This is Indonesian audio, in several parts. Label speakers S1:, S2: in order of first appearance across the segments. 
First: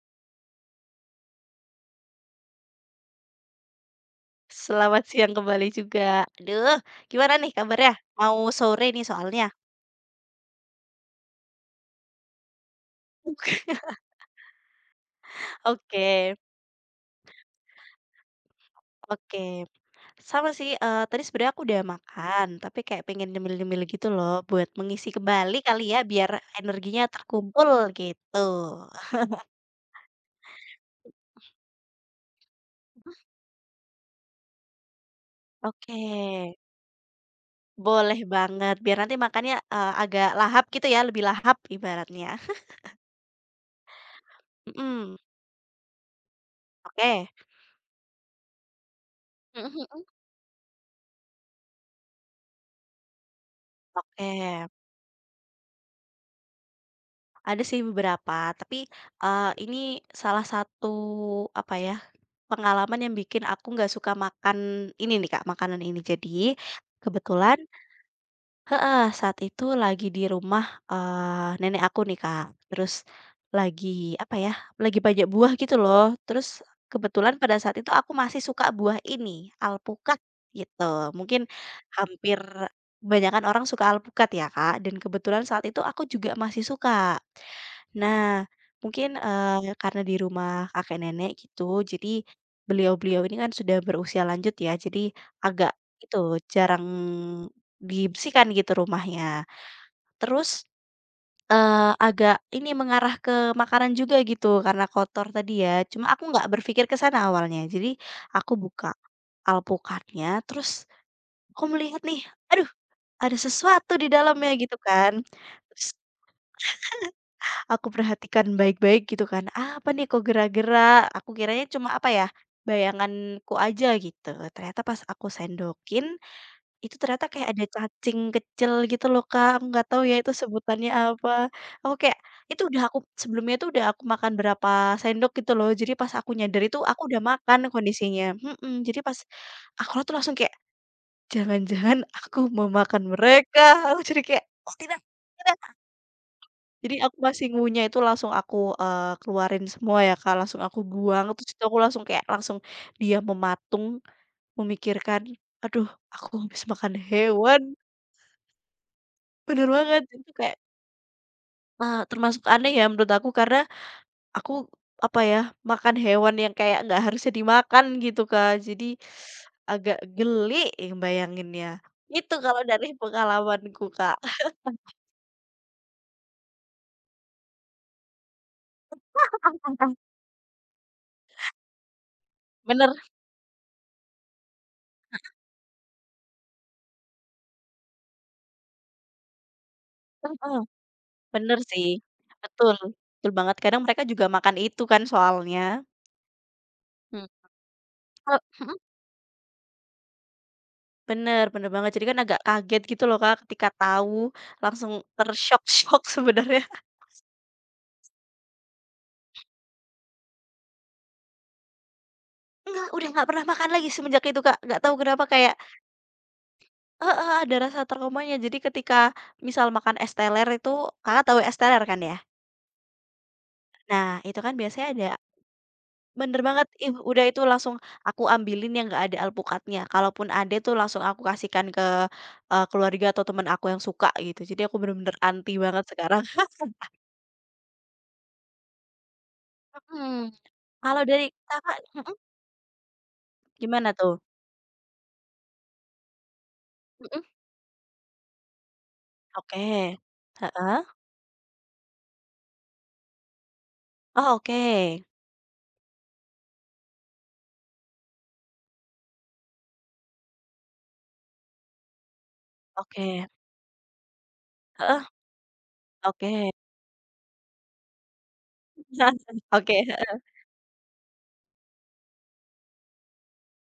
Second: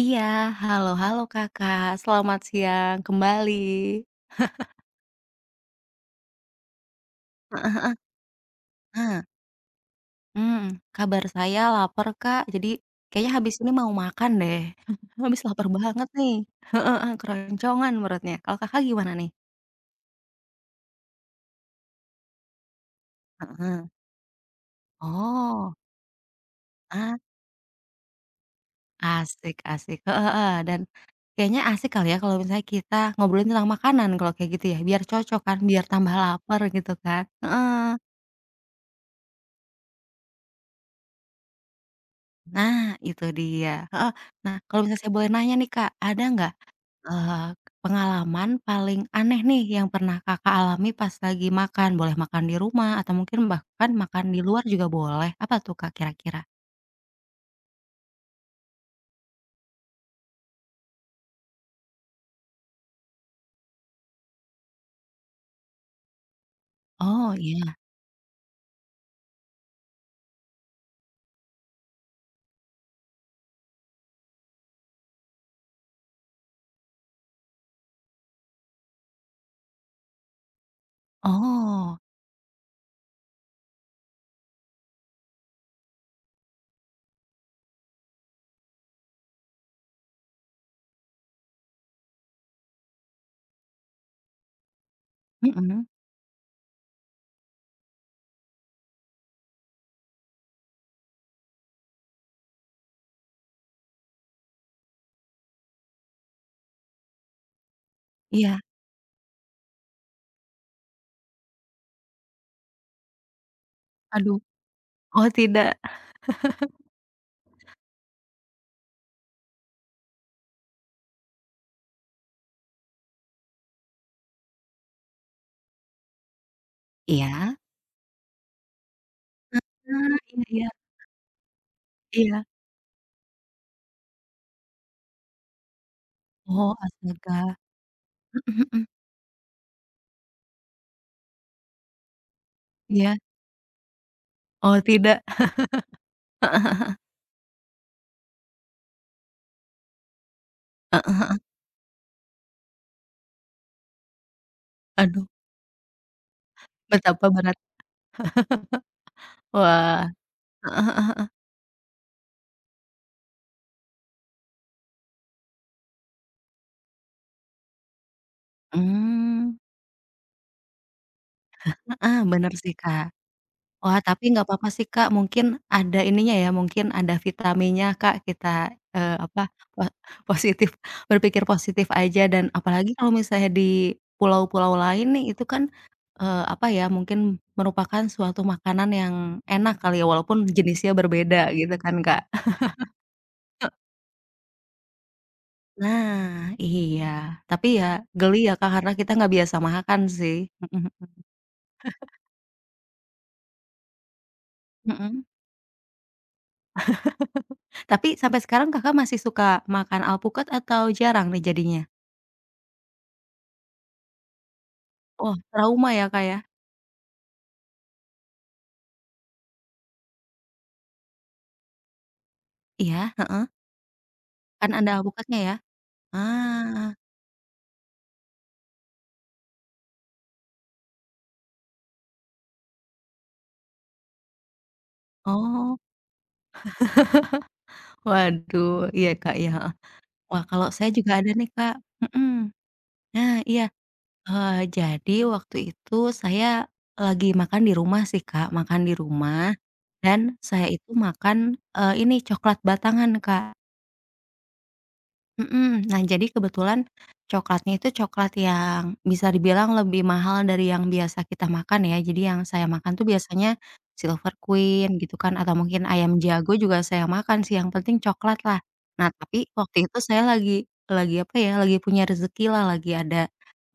S1: Iya, halo halo Kakak, selamat siang kembali.
S2: Selamat siang kembali juga. Aduh, gimana nih
S1: Heeh
S2: kabarnya? Mau sore nih
S1: heeh.
S2: soalnya.
S1: Mhm, Kabar saya lapar Kak, jadi kayaknya habis ini mau makan deh. Habis lapar banget nih.
S2: Oke,
S1: Heeh heeh, keroncongan perutnya. Kalau Kakak gimana nih?
S2: oke. Sama sih, tadi sebenarnya aku udah makan, tapi kayak pengen nyemil-nyemil
S1: Heeh.
S2: gitu loh buat mengisi kembali
S1: Oh,
S2: kali ya, biar energinya
S1: ah,
S2: terkumpul gitu.
S1: asik asik, heeh heeh, dan kayaknya asik kali ya kalau misalnya kita ngobrolin tentang makanan kalau kayak gitu ya, biar cocok kan, biar
S2: Oke,
S1: tambah lapar gitu kan. Heeh,
S2: boleh banget. Biar nanti makannya, agak lahap gitu ya, lebih lahap ibaratnya.
S1: nah itu dia, heeh. Nah, kalau misalnya saya
S2: Mhm,
S1: boleh nanya nih Kak, ada nggak
S2: oke.
S1: Eee, pengalaman paling aneh nih
S2: Mhm
S1: yang
S2: mhm.
S1: pernah Kakak alami pas lagi makan, boleh makan di rumah atau mungkin bahkan makan di luar
S2: Oke.
S1: juga boleh, apa tuh Kak kira-kira?
S2: Ada sih beberapa, tapi, ini salah satu, apa ya, pengalaman yang bikin aku nggak suka makan ini nih Kak, makanan ini. Jadi,
S1: Oh
S2: kebetulan
S1: iya,
S2: heeh, saat itu lagi di rumah, nenek aku nih, Kak. Terus lagi, lagi banyak buah gitu loh. Terus kebetulan pada saat itu aku masih suka buah ini, alpukat gitu. Mungkin
S1: oh,
S2: hampir kebanyakan orang suka alpukat ya, Kak, dan kebetulan saat itu aku juga masih suka. Nah, mungkin, karena di rumah kakek nenek gitu, jadi beliau-beliau ini kan sudah berusia lanjut ya, jadi agak
S1: mhm,
S2: itu jarang dibersihkan gitu rumahnya. Terus, agak ini mengarah ke makanan juga gitu karena kotor tadi ya, cuma aku nggak berpikir ke sana awalnya. Jadi aku
S1: iya,
S2: buka alpukatnya, terus aku melihat nih, aduh ada sesuatu di
S1: aduh,
S2: dalamnya gitu kan.
S1: oh tidak,
S2: Terus aku perhatikan baik-baik gitu kan, apa nih kok gerak-gerak, aku kiranya cuma apa ya, bayanganku aja gitu. Ternyata pas aku sendokin itu ternyata kayak
S1: iya?
S2: ada cacing kecil gitu loh, Kak, aku nggak tahu ya
S1: Ah,
S2: itu
S1: iya iya
S2: sebutannya apa. Aku kayak
S1: iya,
S2: itu udah aku sebelumnya itu udah aku makan berapa sendok gitu loh, jadi pas aku nyadar
S1: oh
S2: itu aku udah
S1: astaga,
S2: makan kondisinya,
S1: mhm mhm,
S2: jadi pas aku tuh langsung kayak, "Jangan-jangan aku memakan
S1: iya,
S2: mereka," aku jadi kayak, "Oh
S1: oh
S2: tidak,
S1: tidak,
S2: tidak."
S1: heeh
S2: Jadi aku masih ngunyah itu langsung aku, keluarin semua ya, Kak, langsung aku buang,
S1: heeh,
S2: terus itu aku langsung kayak langsung diam mematung, memikirkan,
S1: aduh
S2: "Aduh, aku habis makan
S1: betapa berat,
S2: hewan." Bener
S1: wah,
S2: banget, itu kayak,
S1: heeh heeh heeh,
S2: termasuk aneh ya menurut aku karena aku, apa ya, makan hewan yang kayak nggak harusnya dimakan gitu, Kak. Jadi
S1: mmm,
S2: agak geli ya bayanginnya.
S1: heeh,
S2: Itu
S1: bener
S2: kalau
S1: sih
S2: dari
S1: Kak.
S2: pengalamanku,
S1: Wah,
S2: Kak.
S1: tapi nggak apa-apa sih, Kak, mungkin ada ininya ya, mungkin ada vitaminnya, Kak, kita, apa, po positif berpikir positif aja dan
S2: Bener,
S1: apalagi kalau misalnya di pulau-pulau lain nih, itu kan, apa ya, mungkin merupakan suatu makanan yang enak kali ya, walaupun
S2: heeh,
S1: jenisnya berbeda
S2: bener
S1: gitu
S2: sih,
S1: kan, Kak.
S2: betul, betul banget. Kadang mereka juga makan itu kan soalnya.
S1: Nah, iya,
S2: Mhm,
S1: tapi ya geli
S2: kalau
S1: ya, Kak, karena kita nggak biasa makan sih. Mhm mhm.
S2: bener bener banget. Jadi kan agak kaget gitu loh, Kak, ketika tahu langsung
S1: Mhm.
S2: tersyok-syok sebenarnya.
S1: Tapi sampai sekarang Kakak masih suka makan alpukat atau jarang nih jadinya?
S2: Enggak, udah nggak pernah makan lagi semenjak itu, Kak. Nggak tahu kenapa
S1: Oh
S2: kayak
S1: trauma ya, Kak, ya?
S2: heeh, ada rasa traumanya. Jadi ketika misal makan es teler itu Kakak tahu es teler kan ya?
S1: Iya, heeh,
S2: Nah, itu kan
S1: kan
S2: biasanya
S1: ada
S2: ada
S1: alpukatnya ya?
S2: bener banget, ih,
S1: Ah,
S2: udah itu langsung aku ambilin yang nggak ada alpukatnya. Kalaupun ada tuh langsung aku kasihkan ke, keluarga atau temen aku yang suka gitu. Jadi aku bener-bener anti
S1: oh,
S2: banget sekarang.
S1: waduh, iya, Kak, iya, heeh.
S2: Mhm.
S1: Wah, kalau saya
S2: Kalau
S1: juga
S2: dari
S1: ada nih, Kak,
S2: Kakak mhm,
S1: mhm, nah, iya,
S2: gimana tuh?
S1: jadi waktu itu saya
S2: Mhm,
S1: lagi makan di rumah sih, Kak, makan di rumah
S2: oke.
S1: dan saya
S2: Heeh.
S1: itu makan, ini coklat batangan, Kak.
S2: Oh, oke.
S1: Mhm. Nah, jadi kebetulan coklatnya itu coklat yang bisa dibilang lebih mahal dari yang biasa kita makan ya. Jadi yang saya makan tuh
S2: Oke.
S1: biasanya Silver Queen
S2: Heeh,
S1: gitu kan atau mungkin ayam
S2: oke.
S1: jago juga saya makan sih, yang penting coklat lah. Nah, tapi
S2: Oke,
S1: waktu itu
S2: heeh,
S1: saya lagi apa ya, lagi punya rezeki lah lagi ada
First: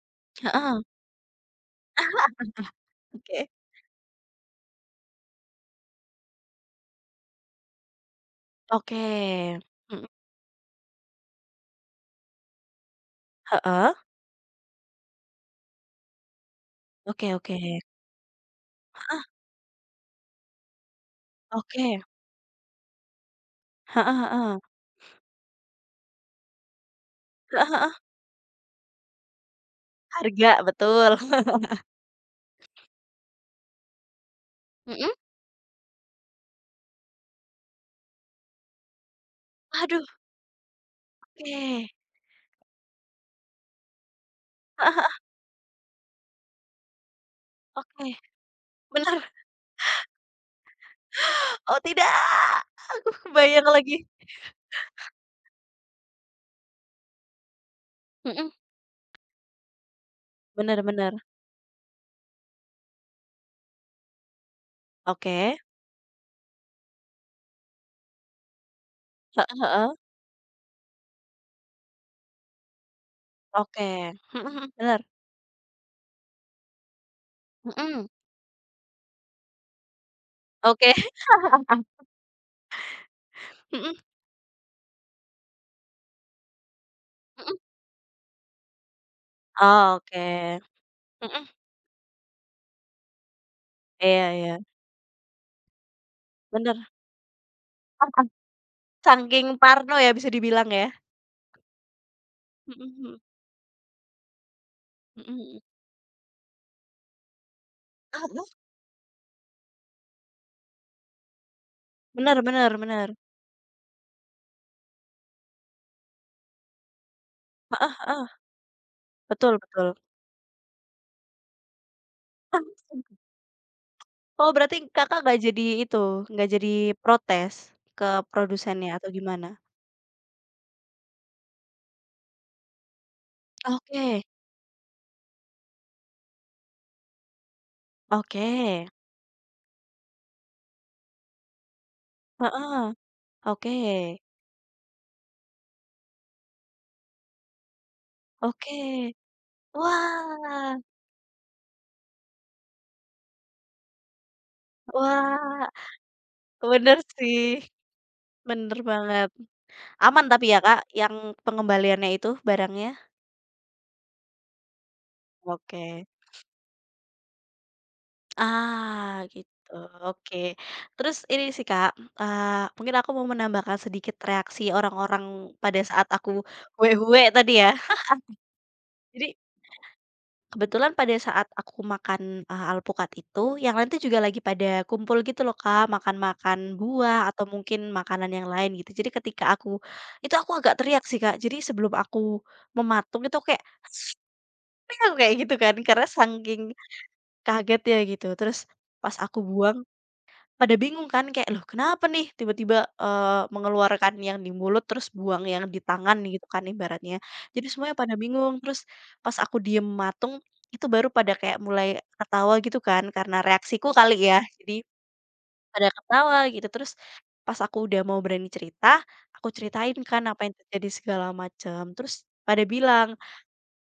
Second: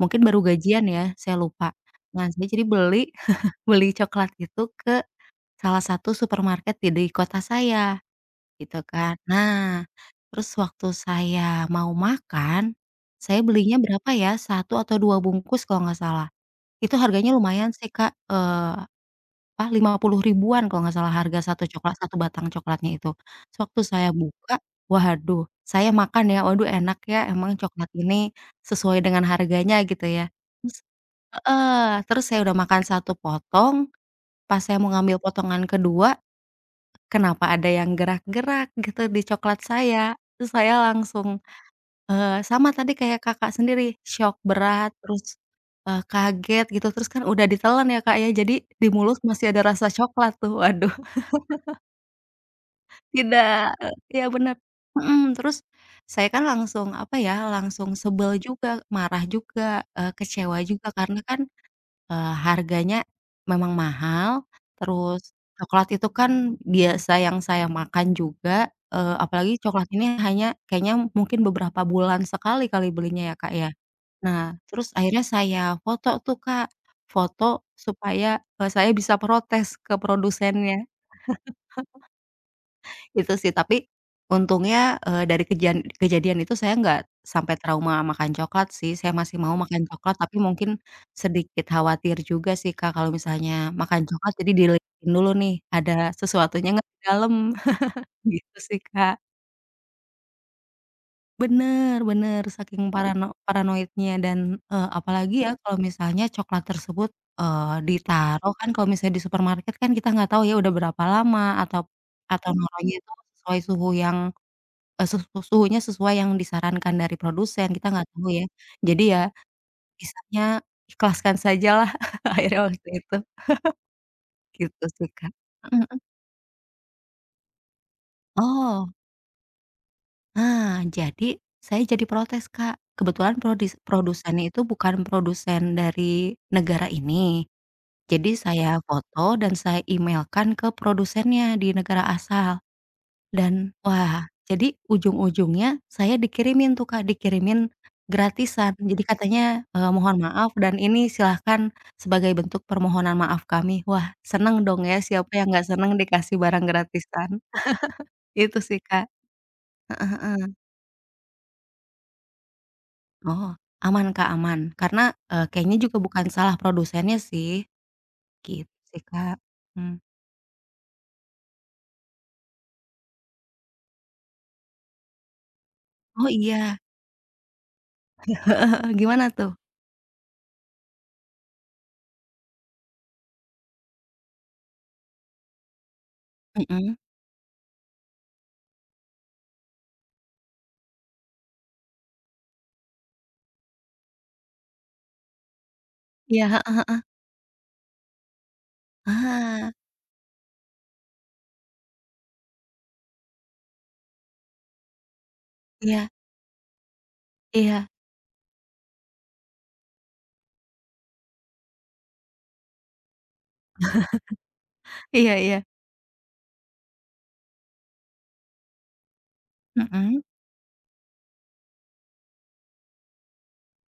S1: mungkin baru gajian
S2: heeh.
S1: ya, saya lupa. Nah, saya jadi beli
S2: Oke,
S1: beli coklat itu ke salah satu supermarket di kota saya. Gitu
S2: oke,
S1: kan. Nah,
S2: mhm,
S1: terus waktu saya mau makan, saya belinya
S2: heeh,
S1: berapa ya, satu atau 2 bungkus kalau nggak salah. Itu
S2: oke
S1: harganya
S2: oke,
S1: lumayan
S2: heeh,
S1: sih Kak, apa, Rp50.000-an kalau nggak salah harga satu coklat,
S2: oke,
S1: satu batang coklatnya itu. Terus
S2: heeh
S1: saya buka,
S2: heeh,
S1: waduh, saya makan ya, "Waduh enak ya, emang
S2: heeh
S1: coklat
S2: heeh,
S1: ini sesuai dengan harganya," gitu ya.
S2: harga,
S1: Terus
S2: betul.
S1: heeh, terus saya udah makan satu potong, pas saya mau
S2: Mhm,
S1: ngambil potongan kedua. Kenapa ada yang gerak-gerak gitu di coklat
S2: aduh,
S1: saya. Terus saya langsung,
S2: oke,
S1: sama tadi kayak Kakak sendiri, syok
S2: heeh
S1: berat,
S2: heeh,
S1: terus, kaget gitu, terus kan udah ditelan ya, Kak,
S2: oke,
S1: ya, jadi di mulut
S2: benar,
S1: masih ada rasa coklat tuh, waduh,
S2: oh tidak, kebayang
S1: tidak,
S2: lagi,
S1: iya bener, mhm, terus saya kan langsung, apa ya, langsung sebel
S2: mhm,
S1: juga, marah juga, kecewa
S2: bener
S1: juga
S2: bener,
S1: karena kan harganya memang mahal, terus
S2: oke,
S1: coklat itu kan biasa yang saya makan juga,
S2: heeh
S1: apalagi coklat
S2: heeh,
S1: ini hanya kayaknya mungkin beberapa bulan sekali kali belinya ya, Kak, ya.
S2: oke, mhm
S1: Nah,
S2: mhm,
S1: terus
S2: bener,
S1: akhirnya saya foto tuh, Kak, foto
S2: mhm,
S1: supaya, saya bisa protes ke produsennya.
S2: oke,
S1: Itu sih, tapi
S2: mhm
S1: untungnya, dari kejadian itu saya nggak
S2: mhm,
S1: sampai trauma makan coklat sih, saya masih mau makan coklat, tapi
S2: oke,
S1: mungkin
S2: mhm,
S1: sedikit khawatir juga sih, Kak, kalau misalnya makan
S2: iya
S1: coklat jadi
S2: iya,
S1: diliatin dulu nih, ada sesuatunya nggak
S2: bener,
S1: di dalam, gitu sih, Kak.
S2: saking parno ya bisa dibilang ya.
S1: Bener bener, saking
S2: Mhm mhm
S1: paranoidnya dan,
S2: mhm
S1: apalagi ya
S2: mhm.
S1: kalau misalnya coklat tersebut,
S2: Apa?
S1: ditaruh kan kalau misalnya di supermarket kan kita nggak tahu ya udah berapa lama
S2: Bener
S1: atau
S2: bener bener.
S1: naruhnya
S2: Bener.
S1: itu sesuai suhu yang Eee, suhu suhunya sesuai yang disarankan dari produsen, kita
S2: Heeh
S1: nggak tahu
S2: heeh.
S1: ya. Jadi ya
S2: Betul betul.
S1: kisahnya ikhlaskan sajalah akhirnya waktu itu,
S2: Oh berarti
S1: gitu sih,
S2: Kakak
S1: Kak.
S2: nggak jadi
S1: Mhm mhm.
S2: itu, nggak jadi protes ke produsennya
S1: Oh,
S2: atau gimana?
S1: nah jadi saya jadi protes, Kak. Kebetulan
S2: Oke
S1: produsennya itu bukan produsen dari negara ini. Jadi
S2: oke.
S1: saya foto dan saya emailkan ke produsennya di negara asal.
S2: Heeh.
S1: Dan
S2: Oke
S1: wah, jadi ujung-ujungnya saya dikirimin tuh, Kak, dikirimin gratisan.
S2: oke.
S1: Jadi katanya, "Mohon maaf
S2: Wah
S1: dan ini silahkan sebagai bentuk permohonan maaf kami." Wah, seneng dong ya, siapa yang nggak
S2: wah.
S1: seneng dikasih barang
S2: Bener
S1: gratisan.
S2: sih.
S1: Itu sih,
S2: Bener
S1: Kak.
S2: banget. Aman
S1: Heeh.
S2: tapi ya Kak, yang pengembaliannya itu barangnya?
S1: Oh, aman, Kak, aman. Karena, kayaknya juga
S2: Oke.
S1: bukan salah produsennya sih, gitu sih,
S2: Ah,
S1: Kak.
S2: gitu,
S1: Mmm.
S2: oke. Terus ini sih, Kak, eee, mungkin aku mau menambahkan sedikit reaksi orang-orang pada saat
S1: Oh
S2: aku
S1: iya,
S2: "hueh-hueh" tadi ya.
S1: heeh, gimana
S2: Jadi,
S1: tuh?
S2: kebetulan pada saat aku makan, alpukat itu, yang lain tuh juga lagi pada kumpul gitu loh, Kak, makan-makan
S1: Mhm.
S2: buah atau mungkin makanan yang lain gitu. Jadi ketika aku itu aku agak teriak sih, Kak. Jadi sebelum aku mematung itu aku kayak aku kayak gitu kan, karena
S1: Iya,
S2: saking
S1: heeh heeh.
S2: kaget ya gitu. Terus pas aku
S1: Ah,
S2: buang pada bingung kan kayak, "Loh kenapa nih tiba-tiba, mengeluarkan yang di mulut terus buang yang di
S1: iya
S2: tangan," gitu kan ibaratnya. Jadi
S1: iya
S2: semuanya pada bingung, terus pas aku diem matung, itu baru pada kayak mulai ketawa gitu kan karena reaksiku kali ya, jadi
S1: iya iya.
S2: pada ketawa gitu. Terus pas aku udah mau berani cerita, aku ceritain
S1: Mhm,
S2: kan apa yang terjadi segala macam, terus pada bilang,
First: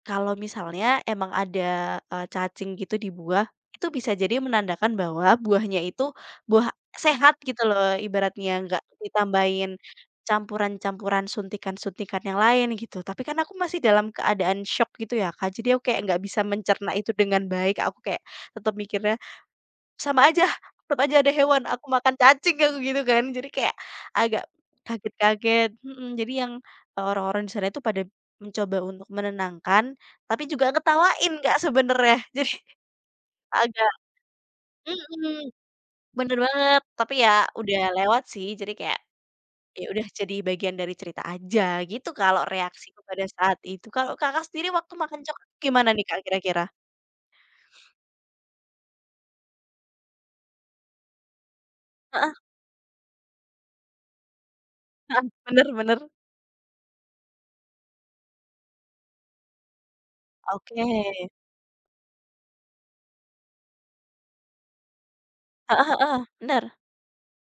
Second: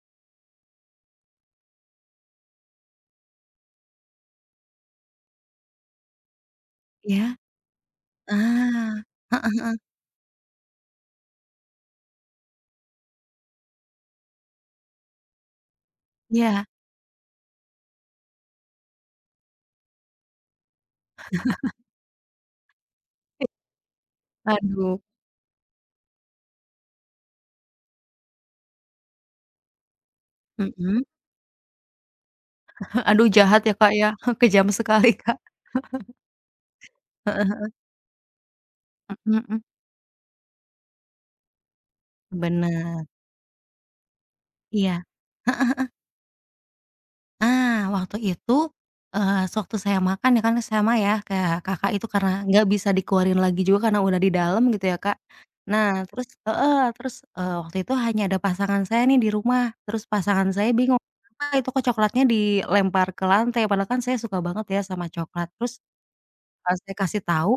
S2: kalau misalnya emang ada, cacing gitu di buah, itu bisa jadi menandakan bahwa buahnya itu buah sehat
S1: iya.
S2: gitu loh ibaratnya, nggak
S1: Ah, heeh,
S2: ditambahin campuran-campuran, suntikan-suntikan yang lain gitu. Tapi kan aku masih dalam keadaan shock gitu ya, Kak, jadi aku kayak nggak bisa
S1: iya.
S2: mencerna itu dengan baik, aku kayak tetap mikirnya sama aja, tetep aja ada hewan, aku makan cacing aku gitu kan. Jadi kayak agak
S1: Waduh,
S2: kaget-kaget, jadi yang, orang-orang di sana itu pada mencoba untuk menenangkan, tapi juga
S1: mhm,
S2: ngetawain Kak sebenernya. Jadi
S1: aduh jahat ya, Kak,
S2: agak
S1: ya, kejam sekali,
S2: mhm,
S1: Kak,
S2: bener banget, tapi ya
S1: heeh heeh,
S2: udah lewat sih, jadi kayak
S1: mhm,
S2: ya udah jadi bagian dari cerita aja gitu kalau reaksiku
S1: bener,
S2: pada saat itu. Kalau Kakak sendiri waktu
S1: iya,
S2: makan coklat
S1: heeh,
S2: gimana nih Kak kira-kira?
S1: ah, waktu itu, sewaktu saya makan ya kan sama ya kayak Kakak itu karena
S2: Heeh
S1: nggak bisa dikeluarin lagi juga karena udah di dalam gitu ya, Kak.
S2: heeh, bener
S1: Nah
S2: bener.
S1: terus heeh, terus, waktu itu hanya ada pasangan saya nih di rumah, terus pasangan saya
S2: Oke.
S1: bingung, kenapa itu kok coklatnya dilempar ke lantai padahal kan saya suka banget ya sama coklat, terus.
S2: Heeh heeh, bener.
S1: Pas saya kasih tahu,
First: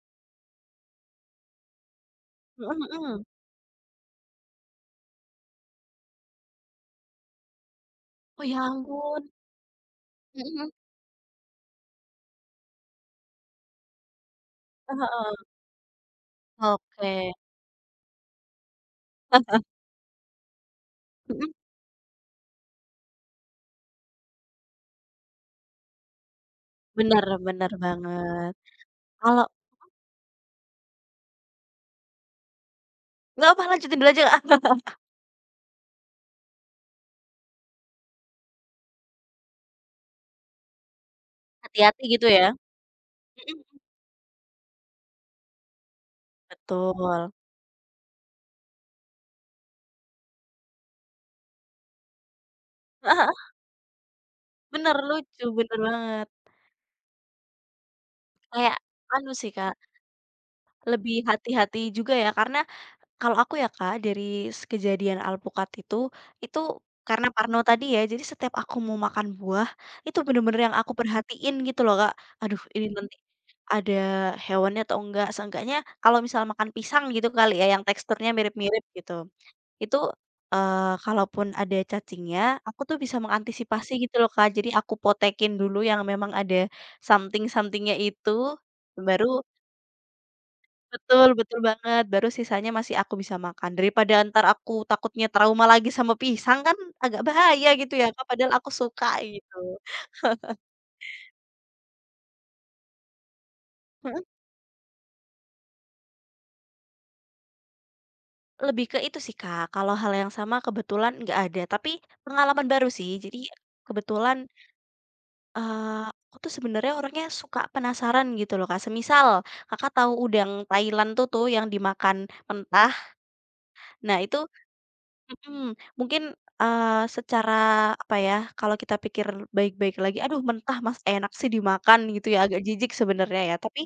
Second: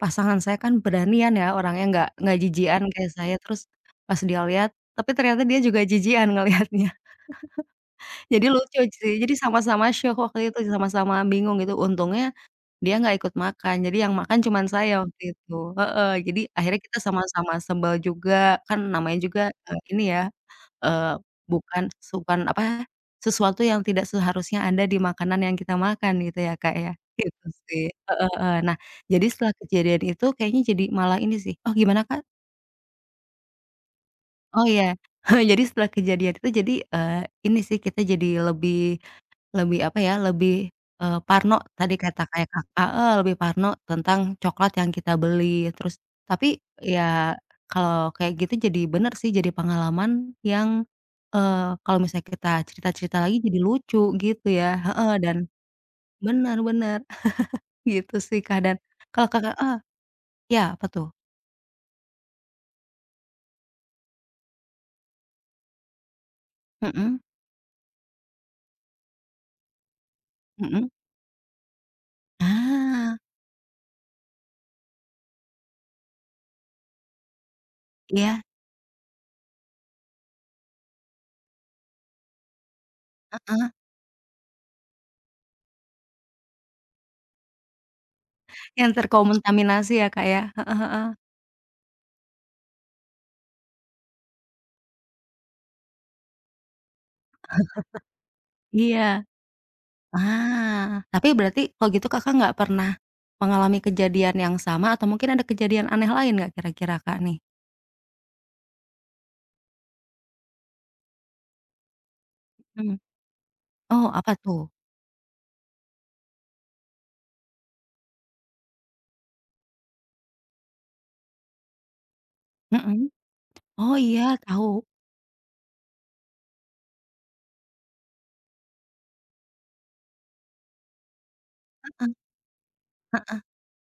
S1: pasangan saya kan beranian ya orangnya nggak
S2: Mhm
S1: jijian kayak
S2: mhm.
S1: saya, terus pas dia lihat, tapi ternyata dia juga jijian ngelihatnya.
S2: Oh,
S1: Jadi
S2: ya
S1: lucu sih,
S2: ampun.
S1: jadi sama-sama syok waktu itu,
S2: Mhm.
S1: sama-sama bingung gitu, untungnya dia nggak ikut makan, jadi yang makan cuman saya
S2: Heeh
S1: waktu
S2: heeh.
S1: itu heeh, jadi akhirnya kita
S2: Oke.
S1: sama-sama sebel juga, kan namanya juga, ini ya Eee,
S2: Mhm,
S1: bukan bukan apa, sesuatu yang tidak seharusnya ada di makanan yang kita makan gitu ya, Kak, ya,
S2: bener
S1: gitu
S2: bener
S1: sih. Heeh
S2: banget.
S1: heeh. Nah, jadi
S2: Kalau
S1: setelah kejadian itu kayaknya jadi malah ini sih oh gimana, Kak?
S2: nggak apa lanjutin dulu aja,
S1: Oh iya.
S2: Kak.
S1: Jadi setelah kejadian itu jadi, ini sih kita jadi lebih lebih apa ya, lebih, parno tadi
S2: Hati-hati
S1: kata
S2: gitu ya?
S1: kayak Kakak heeh, lebih
S2: Mhm,
S1: parno tentang coklat yang kita beli, terus tapi ya
S2: betul.
S1: kalau kayak gitu jadi bener sih, jadi pengalaman yang, kalau misalnya kita cerita-cerita
S2: Heeh
S1: lagi
S2: heeh,
S1: jadi lucu gitu ya
S2: bener
S1: heeh, dan
S2: lucu, bener banget.
S1: bener bener, gitu sih, Kak, dan
S2: Kayak
S1: kalau
S2: anu sih,
S1: Kakak heeh,
S2: Kak,
S1: iya apa tuh?
S2: lebih hati-hati juga ya karena kalau aku ya Kak, dari kejadian alpukat itu
S1: Mhm
S2: karena parno tadi ya, jadi setiap aku mau makan buah, itu bener-bener yang
S1: mhm.
S2: aku perhatiin gitu loh Kak. Aduh ini nanti
S1: Ah,
S2: ada hewannya atau enggak, seenggaknya kalau misal makan pisang gitu kali ya, yang teksturnya
S1: iya,
S2: mirip-mirip gitu. Itu, kalaupun ada cacingnya, aku tuh bisa
S1: heeh,
S2: mengantisipasi gitu loh Kak, jadi aku potekin dulu yang memang ada something somethingnya itu,
S1: yang
S2: baru
S1: terkomintaminasi ya, Kak, ya? Heeh,
S2: betul betul banget, baru sisanya masih aku bisa makan. Daripada entar aku takutnya trauma lagi sama pisang kan agak bahaya gitu ya, Kak, padahal aku suka
S1: iya.
S2: gitu.
S1: Ah, tapi berarti kalau gitu Kakak nggak pernah mengalami
S2: Mhm,
S1: kejadian yang sama atau mungkin ada kejadian aneh lain nggak kira-kira, Kak, nih?
S2: lebih ke itu sih, Kak, kalau hal yang sama kebetulan nggak ada, tapi pengalaman baru
S1: Mhm,
S2: sih. Jadi
S1: oh, apa
S2: kebetulan,
S1: tuh?
S2: aku tuh sebenarnya orangnya suka penasaran gitu loh, Kak. Semisal Kakak tahu udang Thailand tuh tuh yang dimakan mentah,
S1: Mhm, oh
S2: nah
S1: iya
S2: itu
S1: tahu,
S2: mhm, mungkin, secara apa ya, kalau kita pikir baik-baik lagi, aduh mentah Mas enak sih dimakan
S1: heeh
S2: gitu ya, agak jijik sebenarnya ya, tapi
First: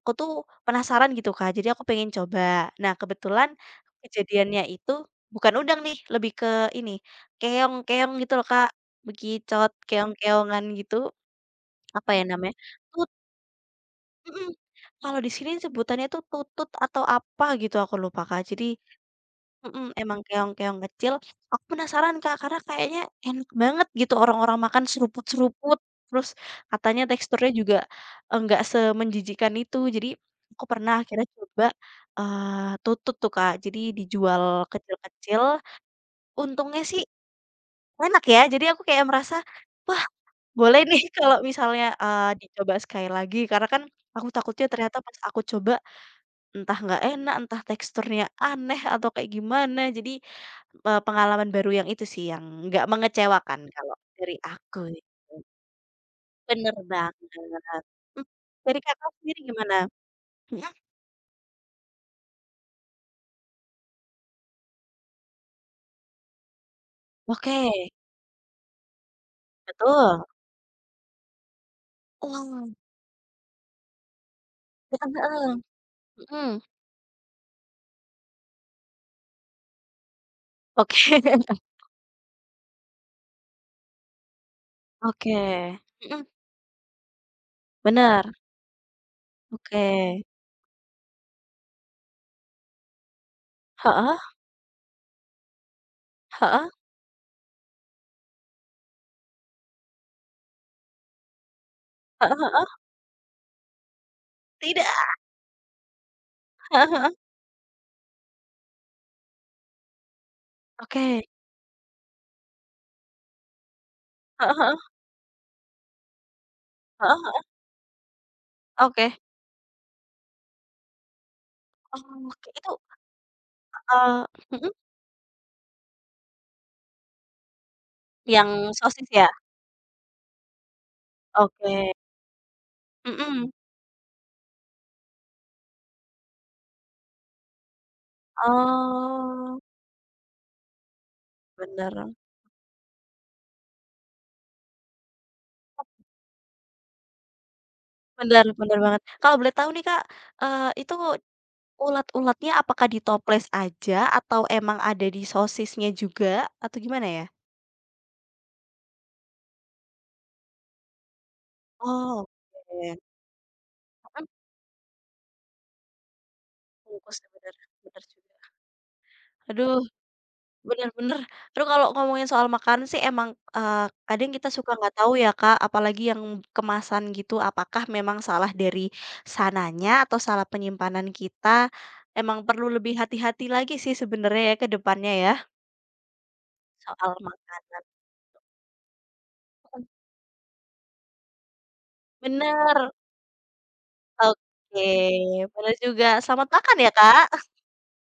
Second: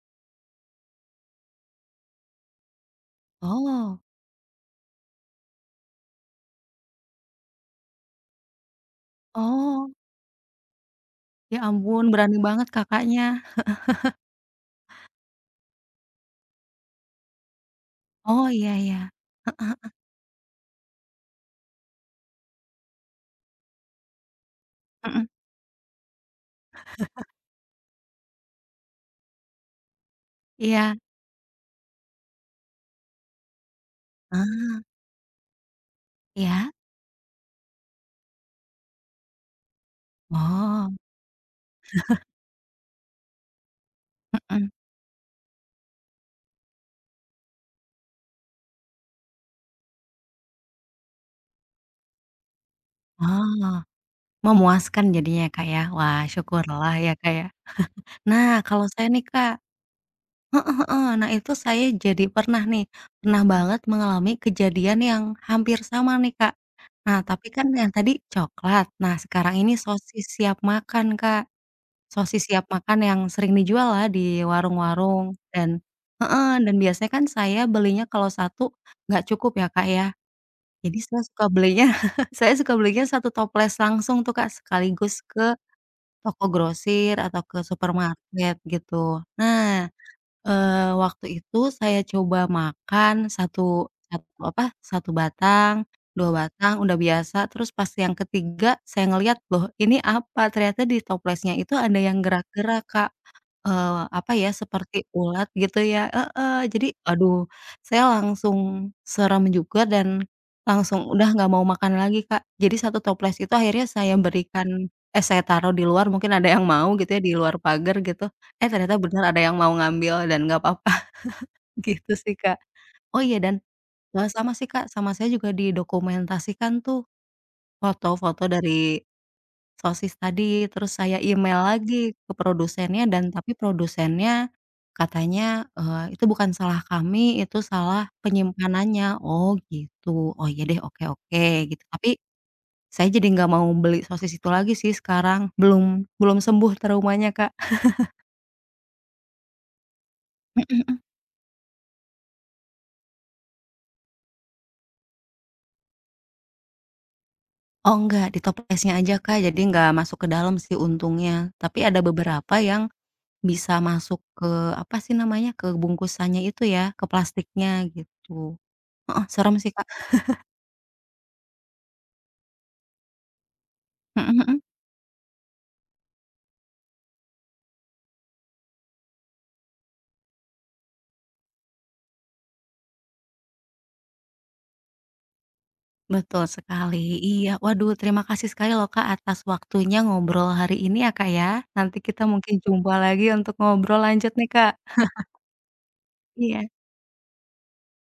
S2: aku tuh penasaran gitu Kak, jadi aku pengen coba. Nah kebetulan
S1: oh
S2: kejadiannya itu bukan udang nih, lebih ke ini, keong-keong gitu loh Kak, bekicot,
S1: oh,
S2: keong-keongan gitu,
S1: ya ampun
S2: apa ya
S1: berani
S2: namanya,
S1: banget
S2: tut
S1: Kakaknya,
S2: mhm, kalau di sini sebutannya tuh tutut atau apa gitu aku lupa Kak,
S1: oh
S2: jadi
S1: iya iya,
S2: mhm, emang keong-keong kecil. Aku penasaran, Kak, karena kayaknya enak banget gitu orang-orang makan
S1: mhm,
S2: seruput-seruput, terus katanya teksturnya juga enggak semenjijikan itu. Jadi aku pernah
S1: iya,
S2: akhirnya coba, tutut tuh, Kak, jadi dijual
S1: ah,
S2: kecil-kecil.
S1: iya?
S2: Untungnya sih enak ya, jadi aku kayak merasa, "Wah, boleh
S1: Oh,
S2: nih kalau misalnya, dicoba sekali lagi." Karena kan aku takutnya
S1: mhm,
S2: ternyata pas aku coba entah nggak enak, entah teksturnya aneh atau kayak gimana. Jadi pengalaman baru yang itu sih, yang nggak mengecewakan
S1: oh,
S2: kalau dari aku
S1: memuaskan
S2: gitu.
S1: jadinya ya, Kak, ya? Wah
S2: Bener
S1: syukurlah ya,
S2: banget.
S1: Kak, ya.
S2: Mhm,
S1: Nah
S2: dari
S1: kalau saya
S2: Kakak
S1: nih,
S2: sendiri
S1: Kak.
S2: gimana? Mhm,
S1: Heeh heeh. Nah, itu saya jadi pernah nih, pernah banget mengalami kejadian yang hampir sama nih, Kak. Nah, tapi kan yang
S2: oke,
S1: tadi coklat, nah sekarang ini sosis
S2: betul.
S1: siap makan, Kak. Sosis siap
S2: Wah,
S1: makan yang sering dijual lah di
S2: heeh
S1: warung-warung
S2: heeh,
S1: dan heeh,
S2: mhm,
S1: dan biasanya kan saya belinya kalau satu nggak cukup ya, Kak, ya.
S2: oke
S1: Jadi saya suka belinya saya suka belinya satu toples langsung tuh, Kak, sekaligus
S2: oke,
S1: ke
S2: mhm,
S1: toko grosir atau ke
S2: bener,
S1: supermarket gitu.
S2: oke.
S1: Nah waktu itu saya coba makan satu
S2: Heeh
S1: satu apa, satu batang, 2
S2: heeh,
S1: batang, udah biasa, terus pas yang ketiga saya ngelihat, loh ini apa, ternyata di toplesnya itu ada yang
S2: heeh heeh,
S1: gerak-gerak, Kak. Apa ya,
S2: tidak,
S1: seperti ulat gitu ya heeh, jadi
S2: heeh heeh,
S1: aduh, saya langsung serem juga dan langsung
S2: oke,
S1: udah nggak mau makan lagi, Kak. Jadi satu toples itu akhirnya saya
S2: heeh heeh,
S1: berikan eh, saya taruh di luar mungkin ada yang mau gitu
S2: heeh
S1: ya, di
S2: heeh,
S1: luar pagar gitu. Eh, ternyata
S2: oke.
S1: bener ada yang mau ngambil dan nggak apa-apa gitu sih,
S2: Oke,
S1: Kak.
S2: itu,
S1: Oh iya dan,
S2: eee
S1: sama sih,
S2: mhm,
S1: Kak, sama saya juga didokumentasikan tuh foto-foto
S2: yang
S1: dari
S2: sosis ya?
S1: sosis tadi, terus saya email
S2: Oke,
S1: lagi ke produsennya dan
S2: mhm,
S1: tapi produsennya katanya, "Itu bukan salah kami, itu salah penyimpanannya." Oh
S2: oh,
S1: gitu. Oh ya deh, oke oke gitu.
S2: bener.
S1: Tapi saya jadi nggak mau beli sosis itu lagi sih sekarang, belum belum sembuh traumanya, Kak.
S2: Bener bener banget. Kalau boleh tahu nih Kak,
S1: Mhm
S2: itu
S1: mhm.
S2: ulat-ulatnya apakah di toples aja atau emang ada di sosisnya juga atau gimana ya?
S1: Oh enggak, di toplesnya aja, Kak, jadi nggak masuk ke dalam sih untungnya. Tapi ada
S2: Oh,
S1: beberapa yang
S2: oke.
S1: bisa masuk
S2: Mhm,
S1: ke, apa sih namanya, ke bungkusannya itu ya, ke
S2: bungkusnya bener
S1: plastiknya
S2: bener
S1: gitu.
S2: juga.
S1: Heeh, serem sih,
S2: Aduh,
S1: Kak.
S2: bener bener. Aduh kalau ngomongin soal makanan sih emang,
S1: Mhm
S2: kadang kita
S1: mhm,
S2: suka nggak tahu ya Kak, apalagi yang kemasan gitu, apakah memang salah dari sananya atau salah penyimpanan kita. Emang perlu lebih hati-hati lagi sih sebenarnya ya ke depannya ya,
S1: betul sekali.
S2: soal
S1: Iya,
S2: makanan.
S1: waduh terima kasih sekali loh Kak atas waktunya ngobrol hari ini ya Kak ya. Nanti kita mungkin
S2: Bener,
S1: jumpa lagi untuk ngobrol lanjut nih Kak.
S2: oke, bener juga. Selamat
S1: Iya.
S2: makan ya, Kak.